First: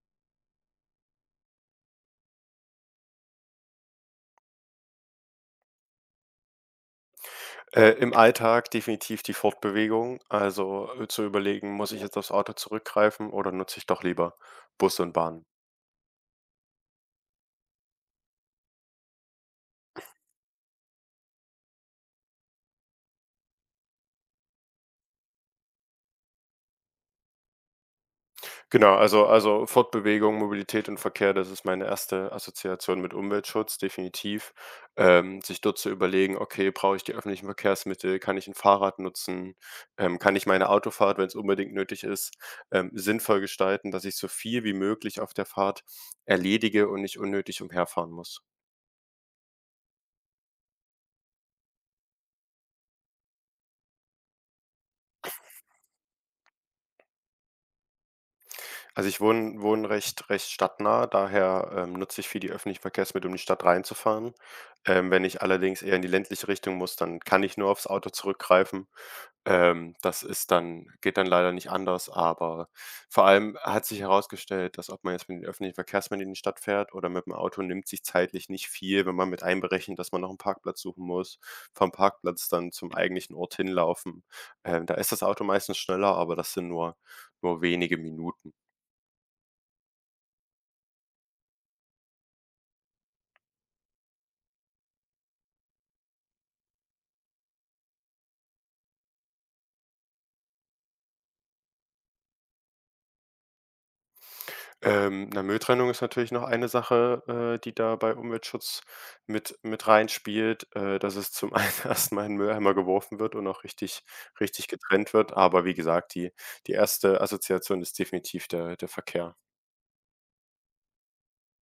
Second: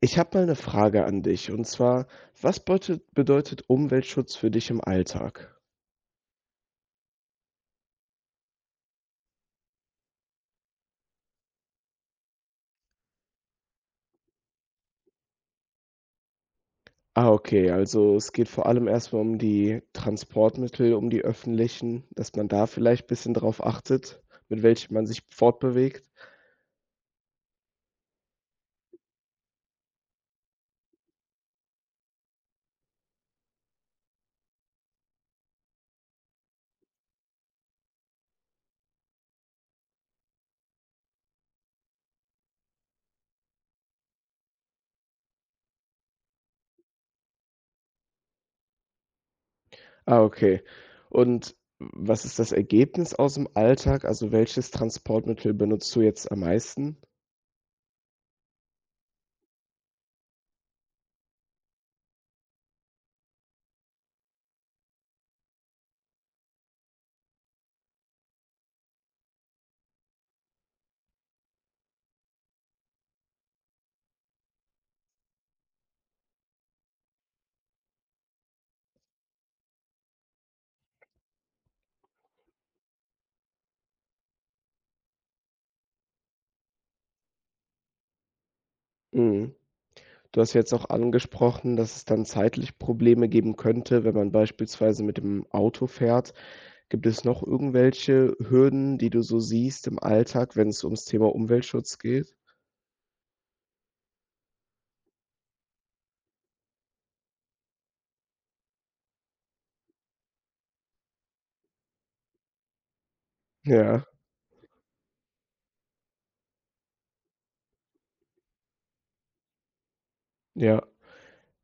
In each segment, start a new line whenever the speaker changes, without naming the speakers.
Ich habe mal eine Frage an dich und zwar, was beutet bedeutet Umweltschutz für dich im Alltag?
Im Alltag definitiv die Fortbewegung. Also, zu überlegen: „Muss ich jetzt aufs Auto zurückgreifen oder nutze ich doch lieber Bus und Bahn?“
Ah, okay, also es geht vor allem erst mal um die Transportmittel, um die öffentlichen, dass man da vielleicht ein bisschen drauf achtet, mit welchen man sich fortbewegt?
Genau, also Fortbewegung, Mobilität und Verkehr, das ist meine erste Assoziation mit Umweltschutz, definitiv. Sich dort zu überlegen: „Okay, brauche ich die öffentlichen Verkehrsmittel? Kann ich ein Fahrrad nutzen? Kann ich meine Autofahrt, wenn es unbedingt nötig ist, sinnvoll gestalten, dass ich so viel wie möglich auf der Fahrt erledige und nicht unnötig umherfahren muss?“
Ah, okay. Und was ist das Ergebnis aus dem Alltag? Also, welches Transportmittel benutzt du jetzt am meisten?
Also, ich wohne recht stadtnah, daher nutze ich viel die öffentlichen Verkehrsmittel, um in die Stadt reinzufahren. Wenn ich allerdings eher in die ländliche Richtung muss, dann kann ich nur aufs Auto zurückgreifen. Das ist dann geht dann leider nicht anders, aber vor allem hat sich herausgestellt, dass, ob man jetzt mit den öffentlichen Verkehrsmitteln in die Stadt fährt oder mit dem Auto, nimmt sich zeitlich nicht viel, wenn man mit einberechnet, dass man noch einen Parkplatz suchen muss, vom Parkplatz dann zum eigentlichen Ort hinlaufen. Da ist das Auto meistens schneller, aber das sind nur wenige Minuten.
Mhm. Du hast jetzt auch angesprochen, dass es dann zeitlich Probleme geben könnte, wenn man beispielsweise mit dem Auto fährt. Gibt es noch irgendwelche Hürden, die du so siehst im Alltag, wenn es ums Thema Umweltschutz geht?
Mülltrennung ist natürlich noch eine Sache, die da bei Umweltschutz mit reinspielt, dass es zum einen erst mal in 'n Mülleimer geworfen wird und auch richtig
Ja,
richtig getrennt wird. Aber wie gesagt, die erste Assoziation ist definitiv der Verkehr.
ja.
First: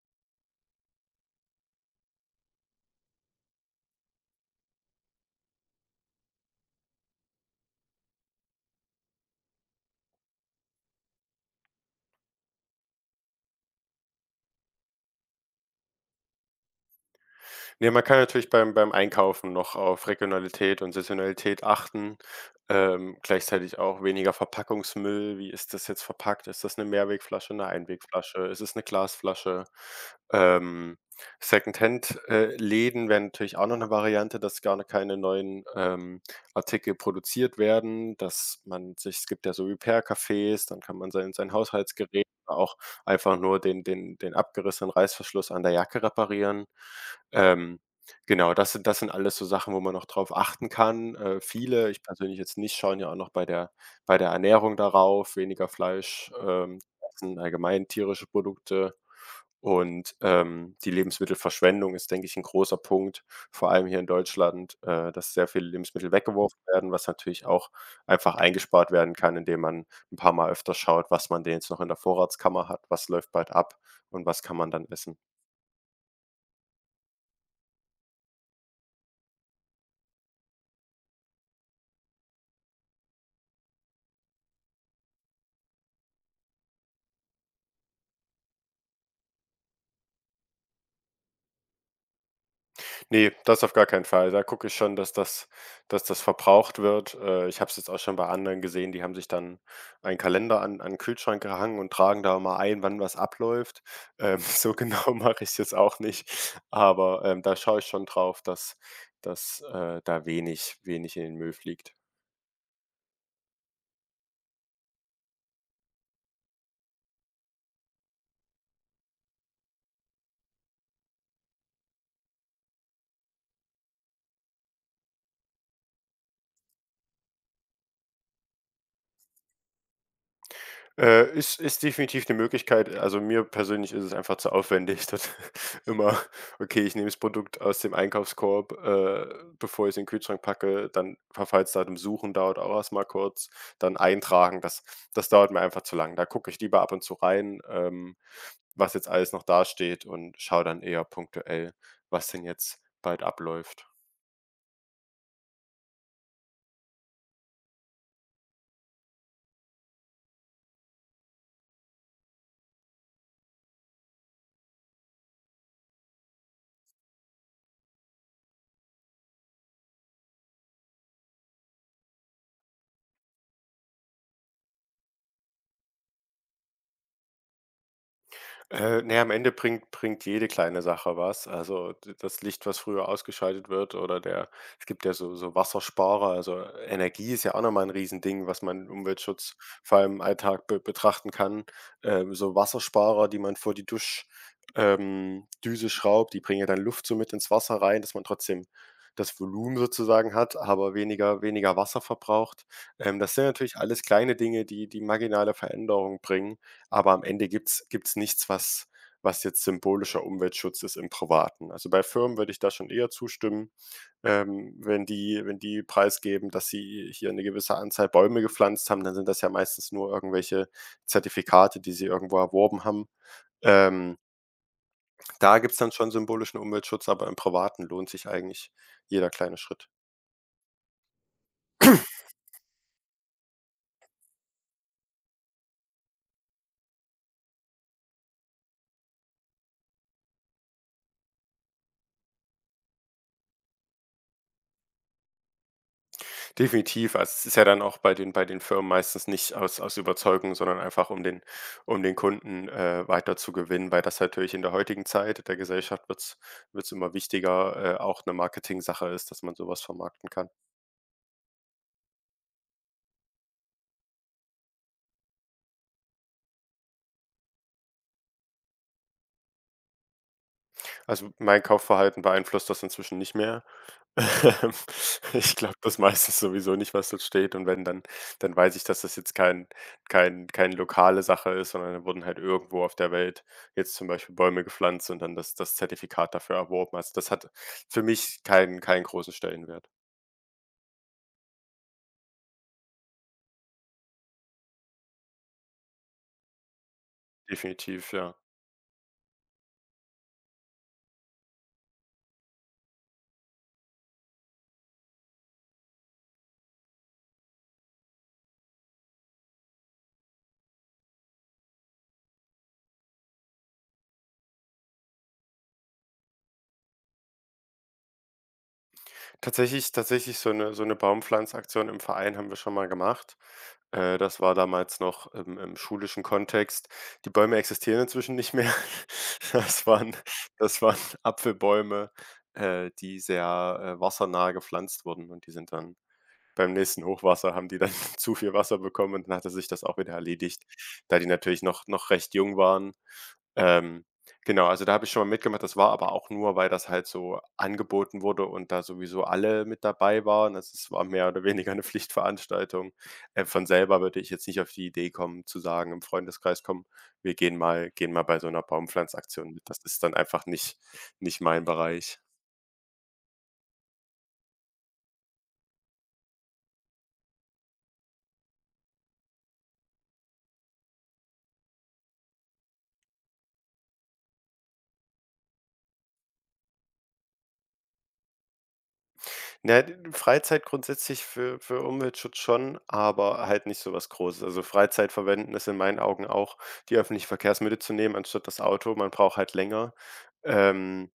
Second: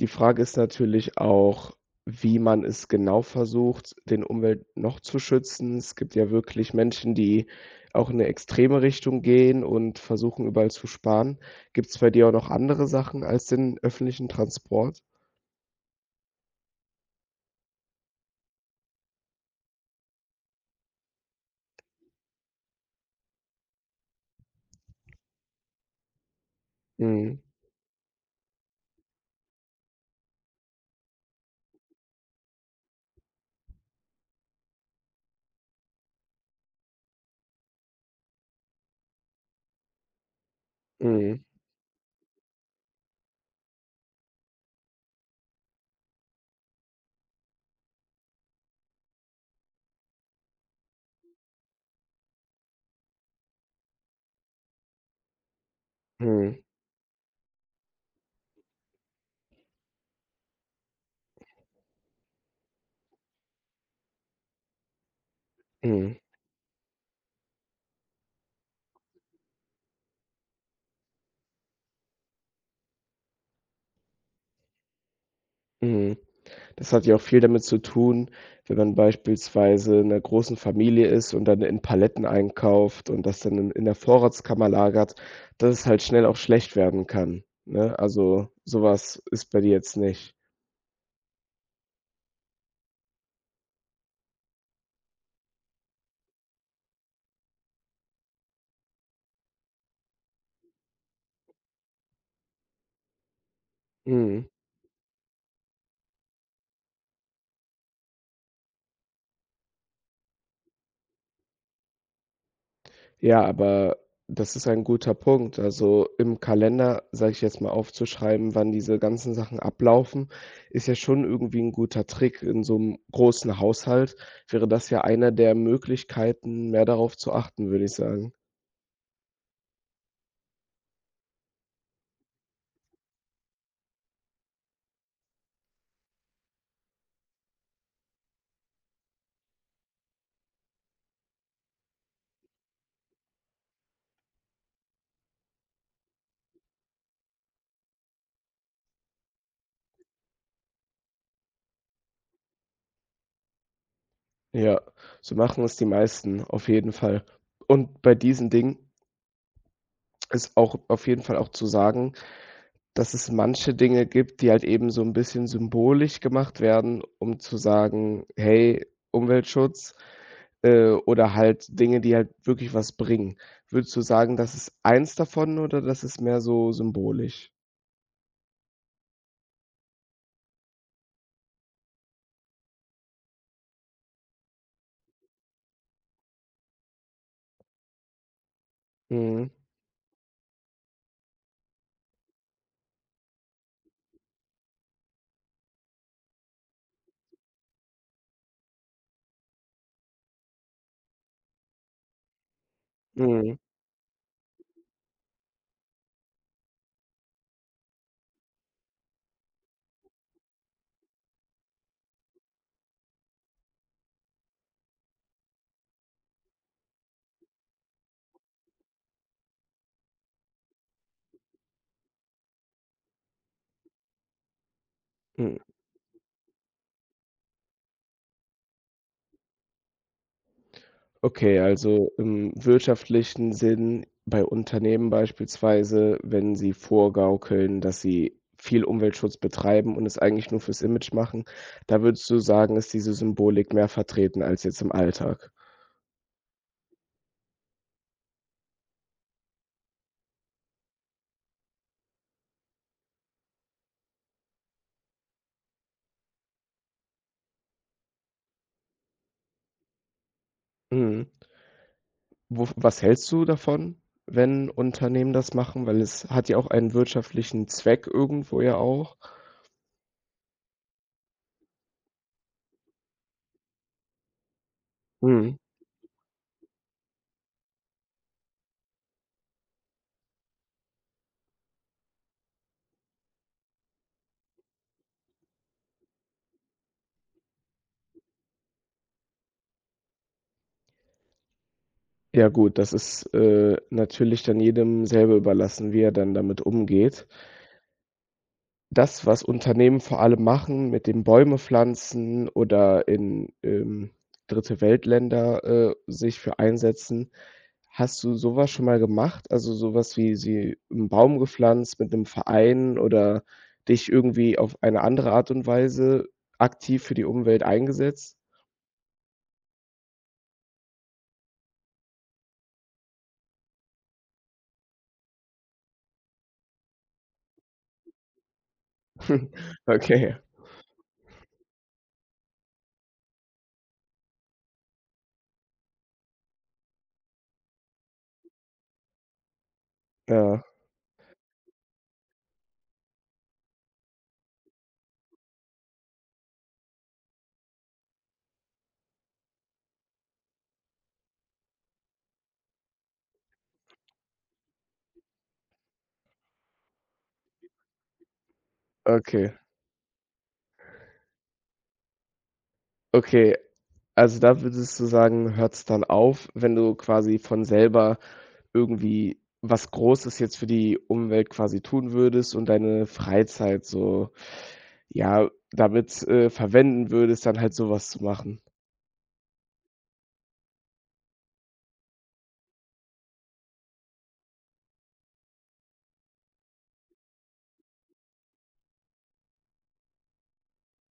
Die Frage ist natürlich auch, wie man es genau versucht, den Umwelt noch zu schützen. Es gibt ja wirklich Menschen, die auch in eine extreme Richtung gehen und versuchen, überall zu sparen. Gibt es bei dir auch noch andere Sachen als den öffentlichen Transport?
Ne, man kann natürlich beim Einkaufen noch auf Regionalität und Saisonalität achten, gleichzeitig auch weniger Verpackungsmüll. Wie ist das jetzt verpackt? Ist das eine
Mhm,
Mehrwegflasche, eine Einwegflasche? Ist es eine Glasflasche? Ähm, Secondhand, Läden wären natürlich auch noch eine Variante, dass gar keine neuen, Artikel produziert werden, dass man sich es gibt ja so Repair-Cafés, dann kann man sein
mhm.
sein Haushaltsgerät auch einfach nur den abgerissenen Reißverschluss an der Jacke reparieren. Ähm, genau, das sind alles so Sachen, wo man noch drauf achten kann. Viele, ich persönlich jetzt nicht, schauen ja auch noch bei der Ernährung darauf, weniger Fleisch,
Mhm,
essen allgemein tierische Produkte. Und die Lebensmittelverschwendung ist, denke ich, ein großer Punkt, vor allem hier in Deutschland, dass sehr viele Lebensmittel
mhm,
weggeworfen werden, was natürlich auch einfach eingespart werden kann, indem man ein paar Mal öfter schaut, was man denn jetzt noch in der Vorratskammer hat, was läuft bald ab und was kann man dann essen.
mhm. Das hat ja auch viel damit zu tun, wenn man beispielsweise in 'ner großen Familie ist und dann in Paletten einkauft und das dann in der Vorratskammer lagert, dass es halt schnell auch schlecht werden kann, ne? Also, so was ist bei dir jetzt nicht.
Ne, das auf gar keinen Fall. Da gucke ich schon, dass das verbraucht wird. Ich habe es jetzt auch schon bei anderen gesehen, die haben sich dann einen Kalender an 'n Kühlschrank gehangen und tragen da mal ein, wann was abläuft.
Mhm.
So genau mache ich's jetzt auch nicht, aber da schaue ich schon drauf, dass da wenig in den Müll fliegt.
Ja, aber das ist ein guter Punkt. Also, im Kalender, sage ich jetzt mal, aufzuschreiben, wann diese ganzen Sachen ablaufen, ist ja schon irgendwie ein guter Trick. In so einem großen Haushalt wäre das ja eine der Möglichkeiten, mehr darauf zu achten, würde ich sagen.
Ist definitiv eine Möglichkeit. Also, mir persönlich ist es einfach zu aufwendig, dann immer okay, ich nehme das Produkt aus dem Einkaufskorb, bevor ich es in den Kühlschrank packe, dann Verfallsdatum suchen dauert auch erst mal kurz, dann eintragen, das dauert mir einfach zu lang. Da gucke ich lieber ab und zu rein, was jetzt alles noch dasteht und schaue dann eher punktuell, was denn jetzt bald abläuft.
Ja, so machen es die meisten, auf jeden Fall. Und bei diesen Dingen ist auch auf jeden Fall auch zu sagen, dass es manche Dinge gibt, die halt eben so ein bisschen symbolisch gemacht werden, um zu sagen: „Hey, Umweltschutz“, oder halt Dinge, die halt wirklich was bringen. Würdest du sagen, das ist eins davon oder das ist mehr so symbolisch?
Ne, am Ende bringt jede kleine Sache was. Also, d das Licht, was früher ausgeschaltet wird, oder der es gibt ja so Wassersparer, also Energie ist ja auch nochmal ein 'n Riesending, was man im
Mhm.
Umweltschutz vor allem im Alltag be betrachten kann. So Wassersparer, die man vor die Dusch Düse schraubt, die bringen ja dann Luft so mit ins Wasser rein, dass man trotzdem das Volumen sozusagen hat, aber weniger Wasser verbraucht. Das sind
Mhm.
natürlich alles kleine Dinge, die marginale Veränderung bringen. Aber am Ende gibt's nichts, was jetzt symbolischer Umweltschutz ist im Privaten. Also, bei Firmen würde ich da schon eher zustimmen, wenn die preisgeben, dass sie hier eine gewisse Anzahl Bäume gepflanzt haben, dann sind das ja meistens nur irgendwelche Zertifikate, die sie irgendwo erworben haben. Ähm, da
Mhm.
gibt's dann schon symbolischen Umweltschutz, aber im Privaten lohnt sich eigentlich jeder kleine Schritt.
Okay, also im wirtschaftlichen Sinn bei Unternehmen beispielsweise, wenn sie vorgaukeln, dass sie viel Umweltschutz betreiben und es eigentlich nur fürs Image machen, da würdest du sagen, ist diese Symbolik mehr vertreten als jetzt im Alltag?
Definitiv. Also, es ist ja dann auch bei den Firmen meistens nicht aus Überzeugung, sondern einfach um den Kunden, weiter zu gewinnen, weil das natürlich in der heutigen Zeit der Gesellschaft wird es immer wichtiger, auch Marketing Sache ist, dass man sowas vermarkten kann.
Mhm. Wo was hältst du davon, wenn Unternehmen das machen? Weil es hat ja auch einen wirtschaftlichen Zweck irgendwo ja auch.
Also, mein Kaufverhalten beeinflusst das inzwischen nicht mehr. Ähm, Ich
Mhm.
glaube das meistens sowieso nicht, was dort steht, und wenn, dann weiß ich, dass das jetzt keine lokale Sache ist, sondern da wurden halt irgendwo auf der Welt jetzt zum Beispiel Bäume gepflanzt und dann das Zertifikat dafür erworben. Also, das hat für mich keinen großen Stellenwert.
Ja gut, das ist, natürlich dann jedem selber überlassen, wie er dann damit umgeht.
Definitiv, ja.
Das, was Unternehmen vor allem machen mit dem Bäume pflanzen oder in, Dritte Weltländer, sich für einsetzen. Hast du sowas schon mal gemacht? Also, sowas wie sie einen Baum gepflanzt mit einem Verein oder dich irgendwie auf eine andere Art und Weise aktiv für die Umwelt eingesetzt?
Tatsächlich so 'ne Baumpflanzaktion im Verein haben wir schon mal gemacht. Das war damals noch im schulischen Kontext. Die Bäume existieren inzwischen nicht mehr. Das waren
Okay,
das waren Apfelbäume, die sehr, wassernah gepflanzt wurden, und die sind dann beim nächsten Hochwasser haben die dann zu viel Wasser bekommen, und dann hatte sich das auch wieder erledigt,
ja,
da die natürlich noch recht jung waren. Ähm, genau, also da habe ich schon mal mitgemacht. Das war aber auch nur, weil das halt so angeboten wurde und da sowieso alle mit dabei waren. Also, es war mehr oder weniger eine Pflichtveranstaltung. Von selber würde ich jetzt nicht auf die Idee kommen, zu sagen im Freundeskreis: kommen, wir gehen mal bei so einer Baumpflanzaktion
okay,
mit.“ Das ist dann einfach nicht mein Bereich.
okay. Also, da würdest du sagen, hört es dann auf, wenn du quasi von selber irgendwie was Großes jetzt für die Umwelt quasi tun würdest und deine Freizeit so, ja, damit, verwenden würdest, dann halt so was zu machen.
Freizeit grundsätzlich für Umweltschutz schon, aber halt nicht so was Großes. Also, Freizeit verwenden ist in meinen Augen auch, die öffentlichen Verkehrsmittel zu nehmen anstatt das Auto. Man braucht halt länger. Ähm,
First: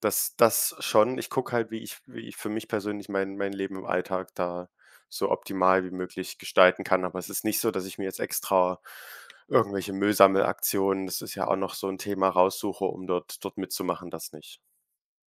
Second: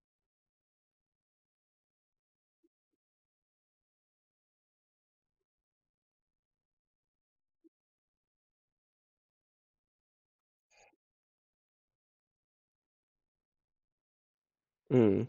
das schon. Ich gucke halt, wie ich für mich persönlich mein Leben im Alltag da so optimal wie möglich gestalten kann. Aber es ist nicht so, dass ich mir jetzt extra irgendwelche Müllsammelaktionen das ist ja auch noch so ein Thema, raussuche, um dort mitzumachen, das nicht.
Mhm.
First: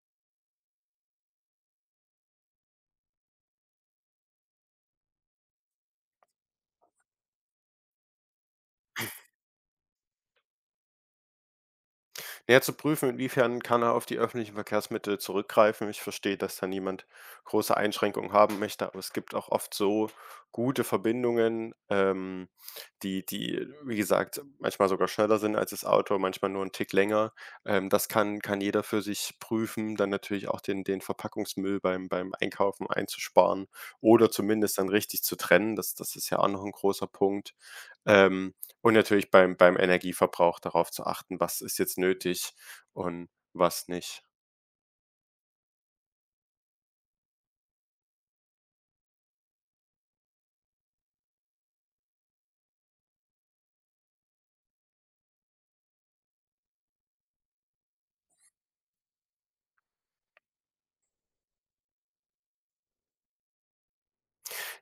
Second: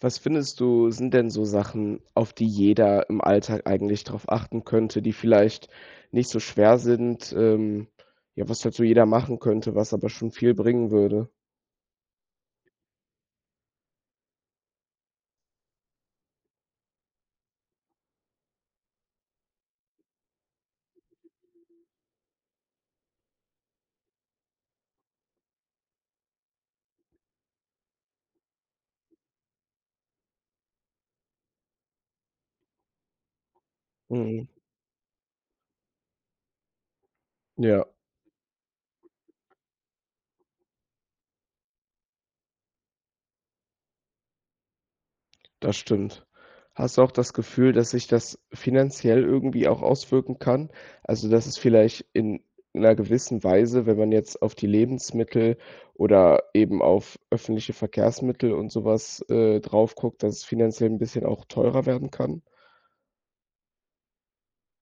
Was findest du, sind denn so Sachen, auf die jeder im Alltag eigentlich drauf achten könnte, die vielleicht nicht so schwer sind, ja, was halt so jeder machen könnte, was aber schon viel bringen würde?
Na ja, zu prüfen, inwiefern kann er auf die öffentlichen Verkehrsmittel zurückgreifen. Ich verstehe, dass da niemand große Einschränkungen haben möchte, aber es gibt auch oft so gute Verbindungen, die wie gesagt, manchmal sogar schneller sind als das Auto, manchmal nur 'n Tick länger. Das kann jeder für sich prüfen, dann natürlich auch den Verpackungsmüll beim Einkaufen einzusparen oder
Mhm.
zumindest dann richtig zu trennen. Das ist ja auch noch ein großer Punkt.
Ja.
Ähm und natürlich beim Energieverbrauch darauf zu achten, was ist jetzt nötig und was nicht.
Das stimmt. Hast du auch das Gefühl, dass sich das finanziell irgendwie auch auswirken kann? Also, dass es vielleicht in 'ner gewissen Weise, wenn man jetzt auf die Lebensmittel oder eben auf öffentliche Verkehrsmittel und so was, drauf guckt, dass es finanziell 'n bisschen auch teurer werden kann?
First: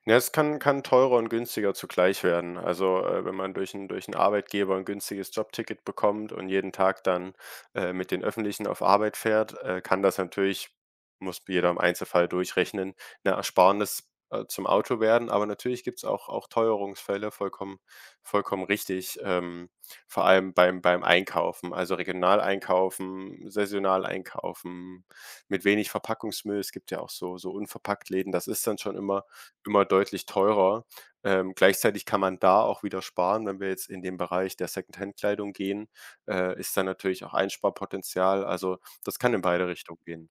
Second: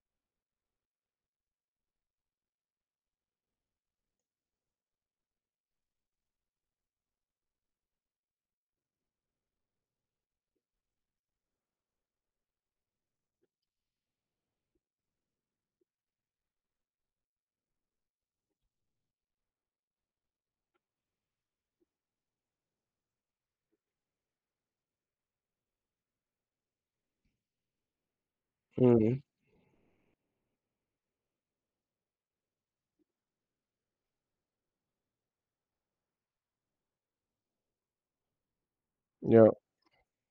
Ja, es kann teurer und günstiger zugleich werden. Also, wenn man durch einen Arbeitgeber ein günstiges Jobticket bekommt und jeden Tag dann, mit den Öffentlichen auf Arbeit fährt, kann das natürlich muss jeder im Einzelfall durchrechnen, 'ne Ersparnis, zum Auto werden. Aber natürlich gibt's auch Teuerungsfälle, vollkommen richtig, vor allem beim Einkaufen. Also, regional einkaufen, saisonal einkaufen, mit wenig Verpackungsmüll. Es gibt ja auch so unverpackt Läden. Das ist dann schon
Mhm,
immer deutlich teurer. Gleichzeitig kann man da auch wieder sparen, wenn wir jetzt in den Bereich der Secondhand-Kleidung gehen, ist da natürlich auch Einsparpotenzial. Also, das kann in
ja.
beide Richtungen gehen.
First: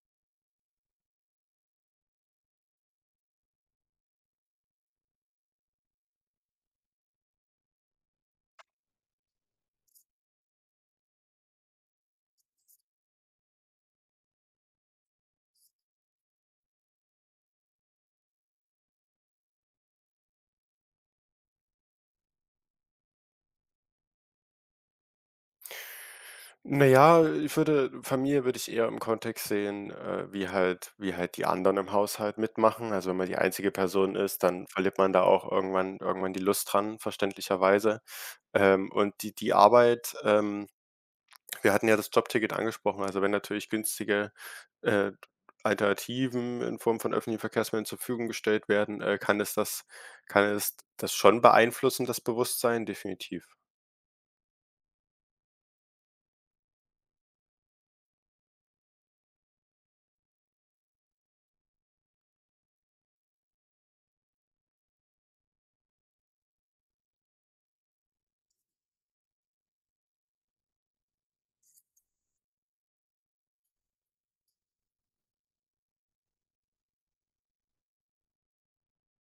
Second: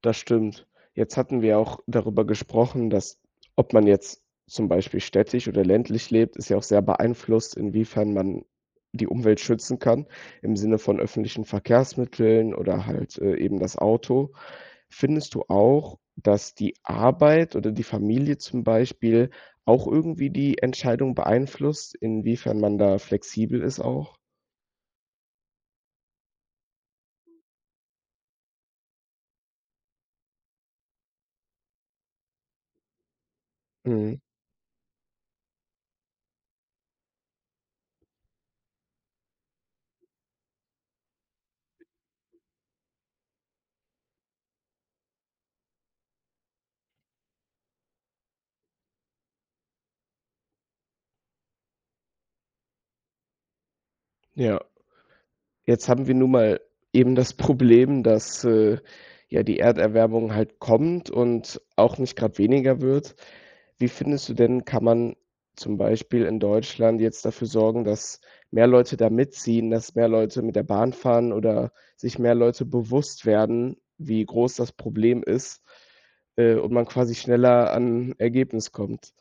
Das stimmt. Jetzt hatten wir auch darüber gesprochen, dass ob man jetzt zum Beispiel städtisch oder ländlich lebt, ist ja auch sehr beeinflusst, inwiefern man die Umwelt schützen kann, im Sinne von öffentlichen Verkehrsmitteln oder halt, eben das Auto. Findest du auch, dass die Arbeit oder die Familie zum Beispiel auch irgendwie die Entscheidung beeinflusst, inwiefern man da flexibel ist auch?
Na ja, ich würde Familie würde ich eher im Kontext sehen, wie halt die anderen im Haushalt mitmachen. Also, wenn man die einzige Person
Mhm,
ist, dann verliert man da auch irgendwann die Lust dran, verständlicherweise. Und die Arbeit, wir hatten ja das Jobticket angesprochen. Also, wenn natürlich günstige, äh, Alternativen in Form von öffentlichen Verkehrsmitteln zur Verfügung gestellt werden, kann es das schon beeinflussen, das Bewusstsein? Definitiv.
ja. Jetzt haben wir nun mal eben das Problem, dass, ja, die Erderwärmung halt kommt und auch nicht gerade weniger wird. Wie findest du denn, kann man zum Beispiel in Deutschland jetzt dafür sorgen, dass mehr Leute da mitziehen, dass mehr Leute mit der Bahn fahren oder sich mehr Leute bewusst werden, wie groß das Problem ist, und man quasi schneller an Ergebnis kommt?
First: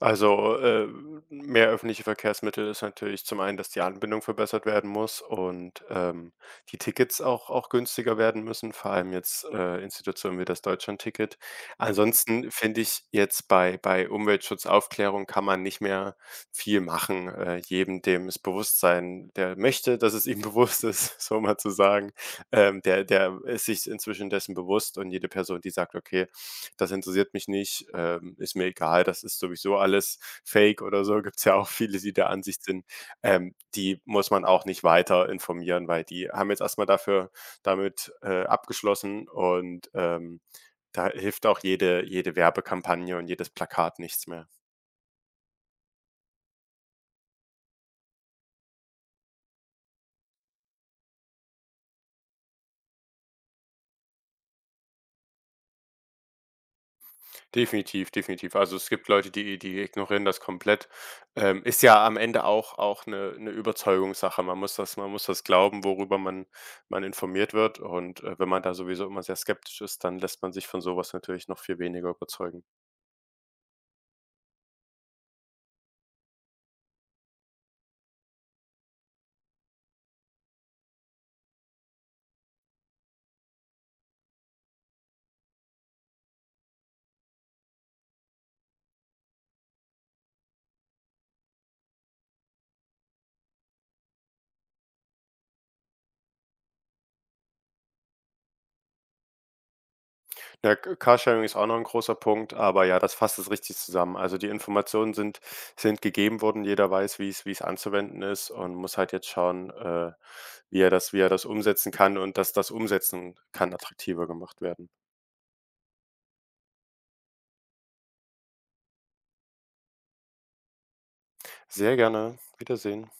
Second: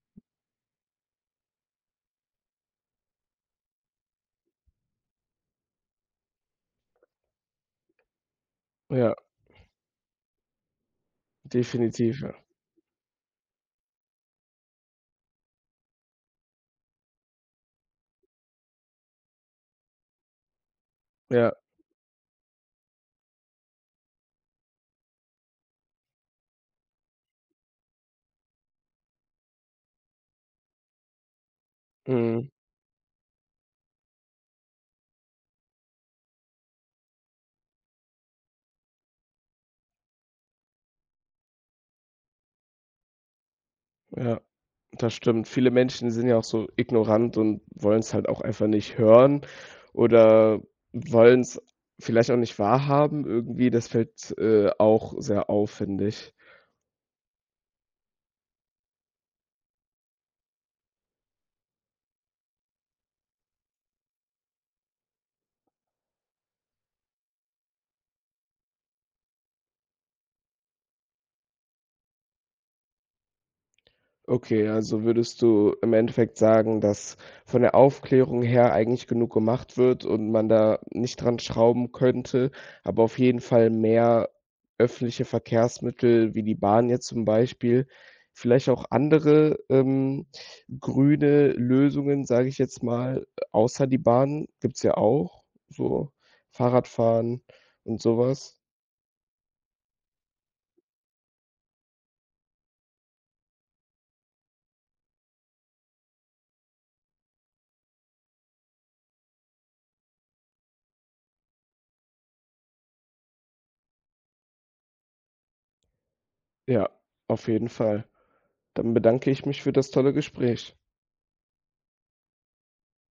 Also, mehr öffentliche Verkehrsmittel ist natürlich zum einen, dass die Anbindung verbessert werden muss und, die Tickets auch günstiger werden müssen, vor allem
Ja,
jetzt, Institutionen wie das Deutschlandticket.
definitiv, ja.
Ansonsten finde ich jetzt bei Umweltschutzaufklärung kann man nicht mehr viel machen. Jedem, dem es bewusst sein der möchte, dass es ihm bewusst ist, so
Ja,
mal zu sagen, der ist sich inzwischen dessen bewusst, und jede Person, die sagt: „Okay, das interessiert mich nicht, ist mir egal, das ist sowieso alles Fake oder so. Gibt es ja auch viele, die der
mhm,
Ansicht sind. Die muss man auch nicht weiter informieren, weil die haben jetzt erstmal dafür damit, abgeschlossen und, da hilft auch jede Werbekampagne und jedes Plakat nichts
ja.
mehr.
Das stimmt. Viele Menschen sind ja auch so ignorant und wollen es halt auch einfach nicht hören oder wollen es vielleicht auch nicht wahrhaben irgendwie. Das fällt, auch sehr auf, finde ich.
Definitiv, definitiv. Also, es gibt Leute, die ignorieren das komplett. Ist ja am Ende auch eine 'ne Überzeugungssache. Man muss das glauben, worüber man informiert wird, und, wenn man da sowieso immer sehr skeptisch ist, dann lässt man sich von so was natürlich noch viel weniger überzeugen.
Okay, also würdest du im Endeffekt sagen, dass von der Aufklärung her eigentlich genug gemacht wird und man da nicht dran schrauben könnte, aber auf jeden Fall mehr öffentliche Verkehrsmittel wie die Bahn jetzt zum Beispiel, vielleicht auch andere, grüne Lösungen, sage ich jetzt mal, außer die Bahn gibt's ja auch, so Fahrradfahren und sowas.
Ja, Ca Carsharing ist auch noch ein großer Punkt, aber ja, das fasst es richtig zusammen. Also, die Informationen sind gegeben worden. Jeder weiß, wie es anzuwenden ist und muss halt jetzt schauen, wie er das umsetzen kann und dass das Umsetzen kann attraktiver gemacht werden.
Ja, auf jeden Fall. Dann bedanke ich mich für das tolle Gespräch.
Sehr gerne. Wiedersehen.